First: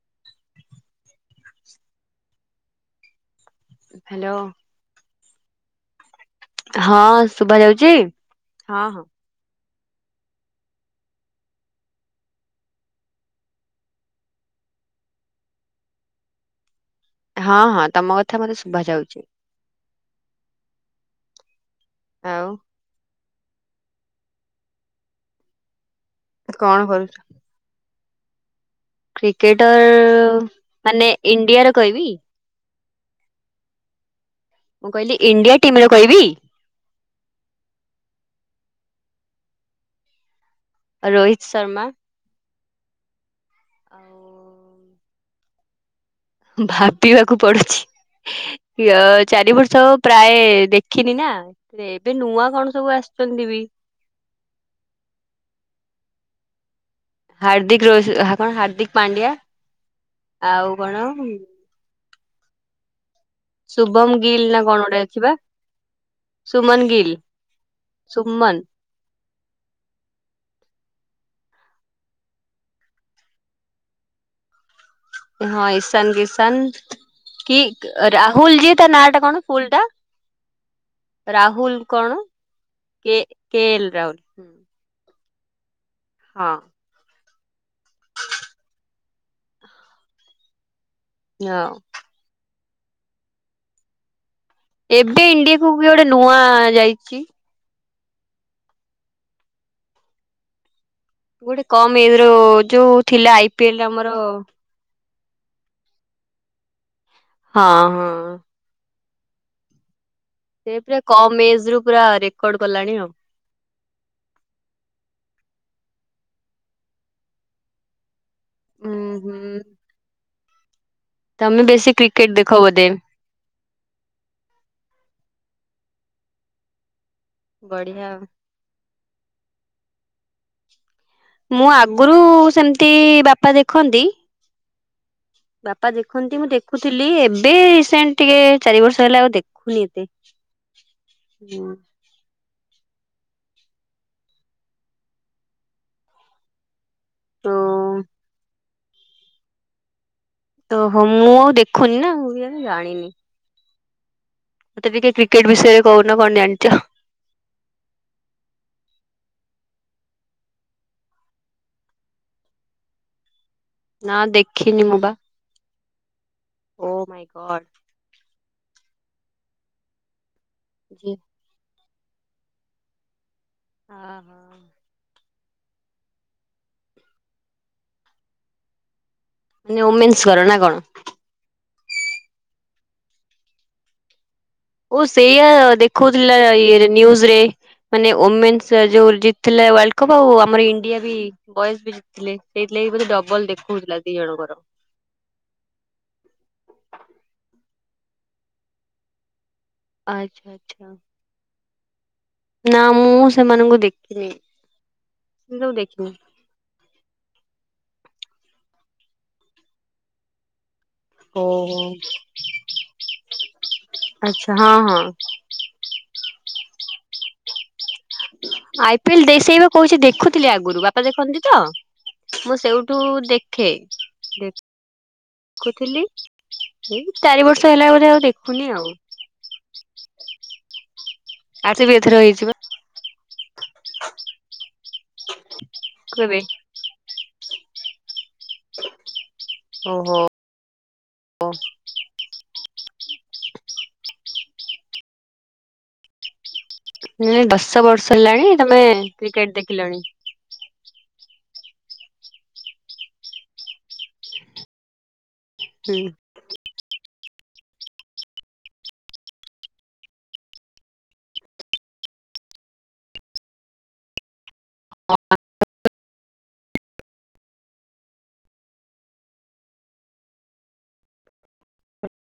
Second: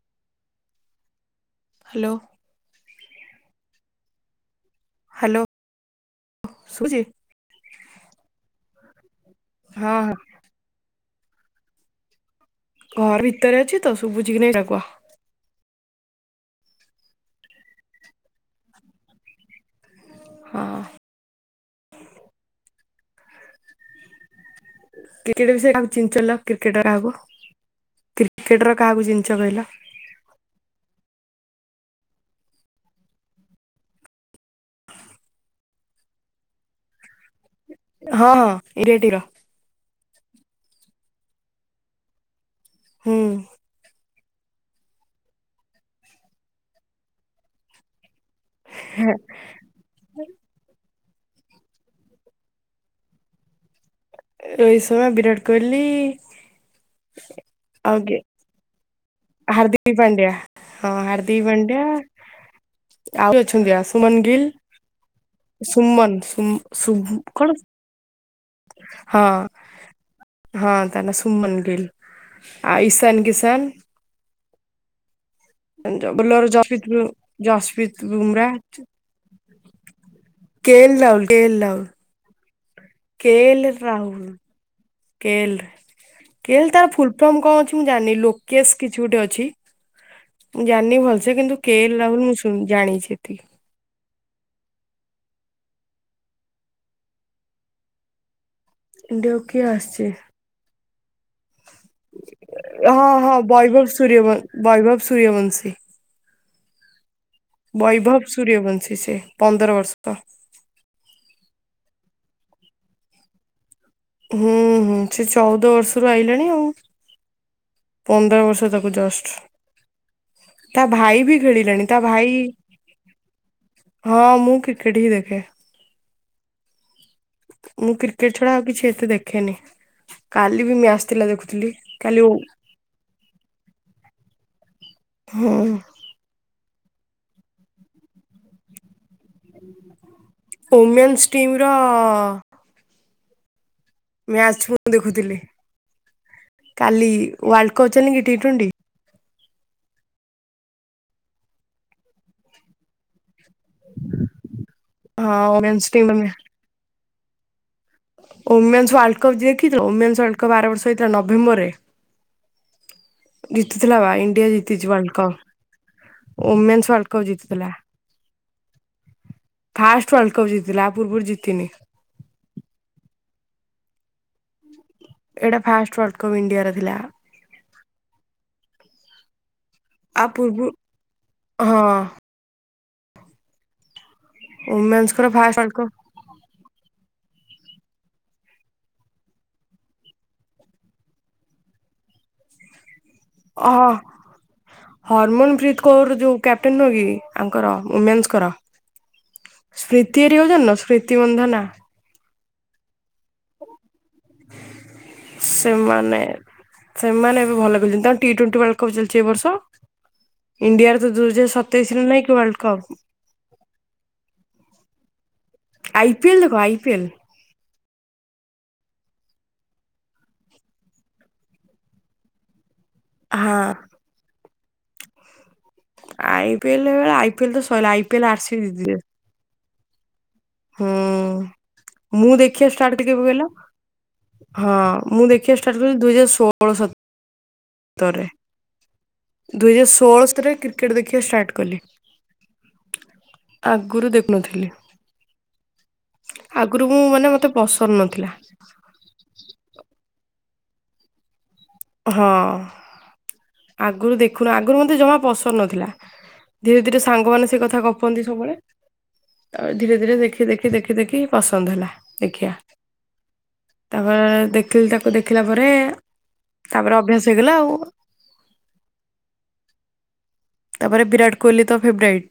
[inaudible] Hello. Hello. Hello. ହଁ ଶୁଭା ଯାଉଚି ହଁ ହଁ। ହଁ ହଁ। ଘର ଭିତରେ ଅଛିତ ଶୁବୁଚିକି ନାଇଁ କୁଅ। ହଁ ହଁ ତମ କଥା ମତେ ଶୁଭା ଯାଉଚି। ହଁ। ଆଉ? କ୍ରିକେଟ୍ ବିଷୟରେ କାହାକୁ ଚିଞ୍ଚଲଲୋ କଣ କ୍ରିକେଟର କରୁଛ? କାହାକୁ କ୍ରିକେଟର କାହାକୁ ଚି କ୍ରିକେଟର ମାନେ ଇଣ୍ଡିଆର କହିବି? ମୁଁ କହିଲି ଇଣ୍ଡିଆ ଟିମର କହିବି? ହଁ ଇରେଟିର। ରୋହିତ ଶର୍ମା ହୁଁ। ଆଉ ଭାବିବାକୁ ପଡ଼ୁଛି ଇୟ ଚାରି ବର୍ଷ ପ୍ରାୟ ଦେଖିନିନା ଏବେ ନୂଆ କଣ ସବୁ ଆସିଚନ୍ତିବି ରୋହିତ ଶର୍ମା ବିରାଟ କୋହଲି ହାର୍ଦ୍ଦିକ ରୋଷ କଣ ହାର୍ଦ୍ଦିକ ପାଡି୍ଆ ହାରଦ୍ଦ ପାଣ୍ଡ୍ୟା ହଁ ହାରଦୀ ପାଣ୍ଡ୍ୟା ଆଉ ଅଛନ୍ତି ଆ ଶୁଭମ ସୁମନ ଗିଲ୍ ନା କଣ ଗୋଟେ ଅଛି ବା ସୁମନ ସୁ ଶୁଭୁ କଣ ସୁମନ୍। ହଁ। ହଁ ତାନା ସୁମନ୍ ଗିଲ୍ ଆ ଇଶାନ କିସାନ। [inaudible] ହଁ ଇଶାନ ବୋଲର କିଶାନ ଜସପ୍ରୀତ ବୁମ୍- କି ଜସପ୍ରୀତ ବୁମରା ରାହୁଲ୍ ଯିଏ ତା ନାଁଟା କଣ ଫୁଲଟା? କେ ଏଲ ରାହୁଲ୍ କଣ? K K K L L Rahul Rahul K L ହଁ କେଲ୍ ତାର ଫୁଲ୍ ପ୍ରଥମ କଣ ଅଛି ମୁଁ ଜାଣିନି ଲୋକେଶ୍ କିଛି ଗୋଟେ ଅଛି ମୁଁ ଜାଣିନି ଭଲସେ କିନ୍ତୁ ହଁ କେ [unintelligible] ମୁଁ ଶୁଣି ଜାଣିଛି ଏତିକି। ଏବେ ଇଣ୍ଡିଆକୁୁବି ଗୋଟେ ନୂଆ ଯାଇଚି ଇଣ୍ଡିଆକୁ କିଏ ଆସିଚି? ଗୋଟେ କମ ଏଜ ର ଯୋଉ ହଁ ଥିଲା ହଁ ଆଇ ପି ଏଲ ବୈଭବ ଆମର ସୂର୍ଯ୍ୟବ ହଁ ବୈଭବ ସ ସୂର୍ଯ୍ୟବଂଶୀ ହଁ ବୈଭବ ସୂର୍ଯ୍ୟବଂଶୀସେ ପନ୍ଦର ବର୍ଷତ। ସେ ପୁରା କମ୍ ଏଜରୁ ପୁରା ରେକର୍ଡ କଲାଣି ଆଉ। ହୁଁ ହୁଁ ସେଚଉଦ ବର୍ଷରୁ ଆଇଲାଣି ଆଉ। ପନ୍ଦର ବର୍ଷ ତାକୁ ଉଁ ଜଷ୍ଟ। ହୁଁ ତା ଭାଇବି ତମେ ଖେଳିଲାଣି ବେଶୀ କ୍ରିକେଟ ତାଭାଇ ଦେଖ ବୋଧେ ହଁ ମୁଁ କ୍ରିକେଟ୍ ହିଁ ଦେଖେ। ମୁଁ ବଢିଆ କ୍ରିକେଟ୍ ଛଡ଼ା ଆଉ କିଛି ଏତେ ଦେଖେନି କାଲିବି ମ୍ୟା ମୁଁ ଆଗରୁ ସେମିତି ବାପା ଦେଖନ୍ତି ହୁଁ ବାପା ଦେଖନ୍ତି ମୁଁ ଦେ ଦେଖୁଥିଲି ଏବେ ରିସେଣ୍ଟ ଟିକେ ଚାରି ବର୍ଷ ହେଲା ଆଉ ଦେଖୁନି ଏତେ। ଉମେନ୍ସ ଟିମ୍ର ମ୍ୟାଚ୍ ମୁଦେଖୁଥିଲି କାଲି ୱାର୍ଲଡ ତ କପ୍ ଅ କିଟଣ୍ଟି। ତହୋ ମୁଁ ଆଉ ଦେଖୁନିନା ମୁଁ ବି ଆଉ ଜାଣିନି। [inaudible] ମତେ ଟିକେ ହଁ କ୍ରିକେଟ୍ ବିଷୟରେ ଓମେନ୍ସ ଟିମ୍ ର କହୁନ ମ୍ୟା କଣ ଜାଣିଚ? ଓମେନ୍ସ ୱାର୍୍କପ୍ ଦେଖିଥିଲ ଓମେନ୍ସ ୱା୍ପ ଆର ବର୍ଷ ହେଇଥିଲା ନଭେମ୍ବରରେ? ଜିତିଥିଲାବା ନା ଇଣ୍ଡିଆ ଦେଖିନି ଜିତିଚି ମୁଁ ବା ୱାର୍ଡ କପ୍ ଓ women world my cup god ଜିତିଥିଲା। ଫାଷ୍ଟ ୱାର୍ଲଡ କପ୍ ଜିତିଥିଲା ଆପୂର୍ବରୁ ଜିତିନି। ହଁ ହଁ। ଏଇଟା ଫାଷ୍ଟ ୱାର୍ଲଡ କପ୍ ଇଣ୍ଡିଆର ଥିଲା। ମାନେ ଆ ଓମେନ୍ସଙ୍କର ନା ପୂର୍ବରୁ କଣ? ହଁ। ଓ ଓମେନ୍ସଙ୍କର ସେଇଆ ଫାଷ୍ଟ ୱାର୍ଲଡ କପ୍ ଦେଖଉଥିଲା ଇଏରେ ନିୁଜରେ। ମାନେ ଓମେନ୍ ଯୋଉ ଜିତିଥିଲା ୱାର୍ କପ୍ ଆଉ ଆମର ଇଣ୍ଡିଆବି ବଏସ୍ ବି ଥିଲେ ସେଇଥିଲାଗି ବୋଧେ ଡବଲ ଦେଖଉଥିଲା ଦି ଜଣଙ୍କର। ହରମନପତ କୌର ଯୋଉ କ୍ୟାପ୍ଟେନରକି ଆଙ୍କର ମେନ୍ସଙ୍କର? ସ୍ମୃତି ଆଚ୍ଛା ଏରିକୁ ଜାଣିନ ଆଚ୍ଛା ସ୍ମୃତି ବନ୍ଧନା? ନା ମୁଁ ସେମାନଙ୍କୁ ଦେଖିନି ସେତାକୁ ଦେଖିନି। ସେମାନେ ସେମାନେ ଏବେ ଭଲ ଖେଳିଚନ୍ତି ତାଙ୍କ ଟିଟ୍ୱେଣ୍ଟି ୱାର୍ଲଡ କପ୍ ଚାଲିଚି ଏବର୍ଷ। ଇଣ୍ଡିଆରତ ଦୁଇ ହଜାରେ ଓହୋ ସତେଇଶିରେ ନାହିଁକି ୱାର୍ଲଡ କପ୍। ଆଚ୍ଛା ହଁ-ହଁ। ଆଇ ପିଏଲ୍ ଦେଖ ଆଇ ପିଏଲ୍। ଆଇ ପିଏଲ୍ ଦେଇଶେଇବା କହୁଚି ଦେଖୁଥିଲି ଆଗରୁ, ବାପା ଦେଖନ୍ତିତ ମୁଁ ସେଉ ତୁ ହଁ ଦେଖେ, ଦେ ଦେଖୁଥିଲି, ଆଇ ପି ଏଲ ବେଳେ ଏଇ ଆଇ ପି ଚାରି ଏଲ ତ ବର୍ଷ ସଇଲା ଆଇ ହେଲାପରେ ପି ଆଉ ଏଲ ଆର ସି ବି ଦେଖୁନି ଆଉ। ଜିତିବେ। ହୁଁ ଆର ସି ବି ଏଥର ମୁଁ ହେଇଛି ବା ଦେଖିବା ଷ୍ଟାର୍ଟ କଲି କେବେ କହିଲ ହଁ ମୁଁ ଦେଖ ଦେଖିବା ଷ୍ଟାର୍ଟକଲି ଦୁଇ ହଜାରେ କେବେ ଷୋହଳ ସତ୍ ତରେ ଦୁଇ ହଜାରେ ଓହୋ। ଷୋହଳରେ କ୍ରିକେଟ୍ ଦେଖିବା ଷ୍ଟାର୍ଟ କଲି। ଆଗରୁ ଦେଖୁନଥିଲି। ଆଗରୁ, ମୁଁ ମାନେ ମତେ ଦଶ ପସନ୍ଦ ବର୍ଷ ନଥିଲା। ହେଲାଣି ତମେ କ୍ରିକେଟ୍ ଦେଖିଲଣି। ହଁ ଆଗରୁ ଦେଖୁନୁ, ଆଗରୁ ମତେ ଜମା ପସନ୍ଦ ନଥିଲା। ହୁଁ। ଧୀରେ-ଧୀରେ ସାଙ୍ଗ ମାନେ ସେକଥା ଗପନ୍ତି ସବୁବେଳେ ତାପରେ ଧୀରେ-ଧୀରେ ଦେଖି-ଦେଖି, ଦେଖି-ଦେଖି ପସନ୍ଦ ହେଲା ଦେଖିବା। ତାପରେ ଦେଖିଲି, ତାକୁ ଦେଖିଲା ପରେ ତାପରେ ଅଭ୍ୟାସ ହେଇଗଲା ଆଉ। ତାପରେ ବିରାଟ କୋହଲିତ ଫେବରାଇଟ୍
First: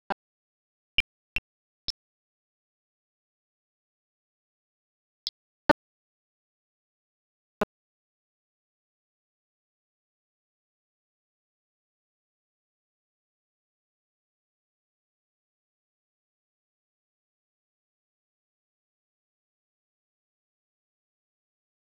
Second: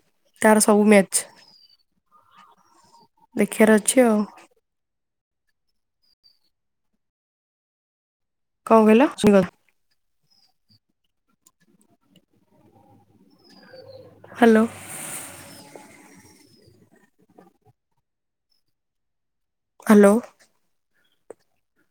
ତାର ସବୁ ମ୍ୟାଚ୍ ଦେଖିବାର ଅଛି ଆଉ। କଁ କହିଲ [unintelligible] ହାଲୋ। ହାଲୋ।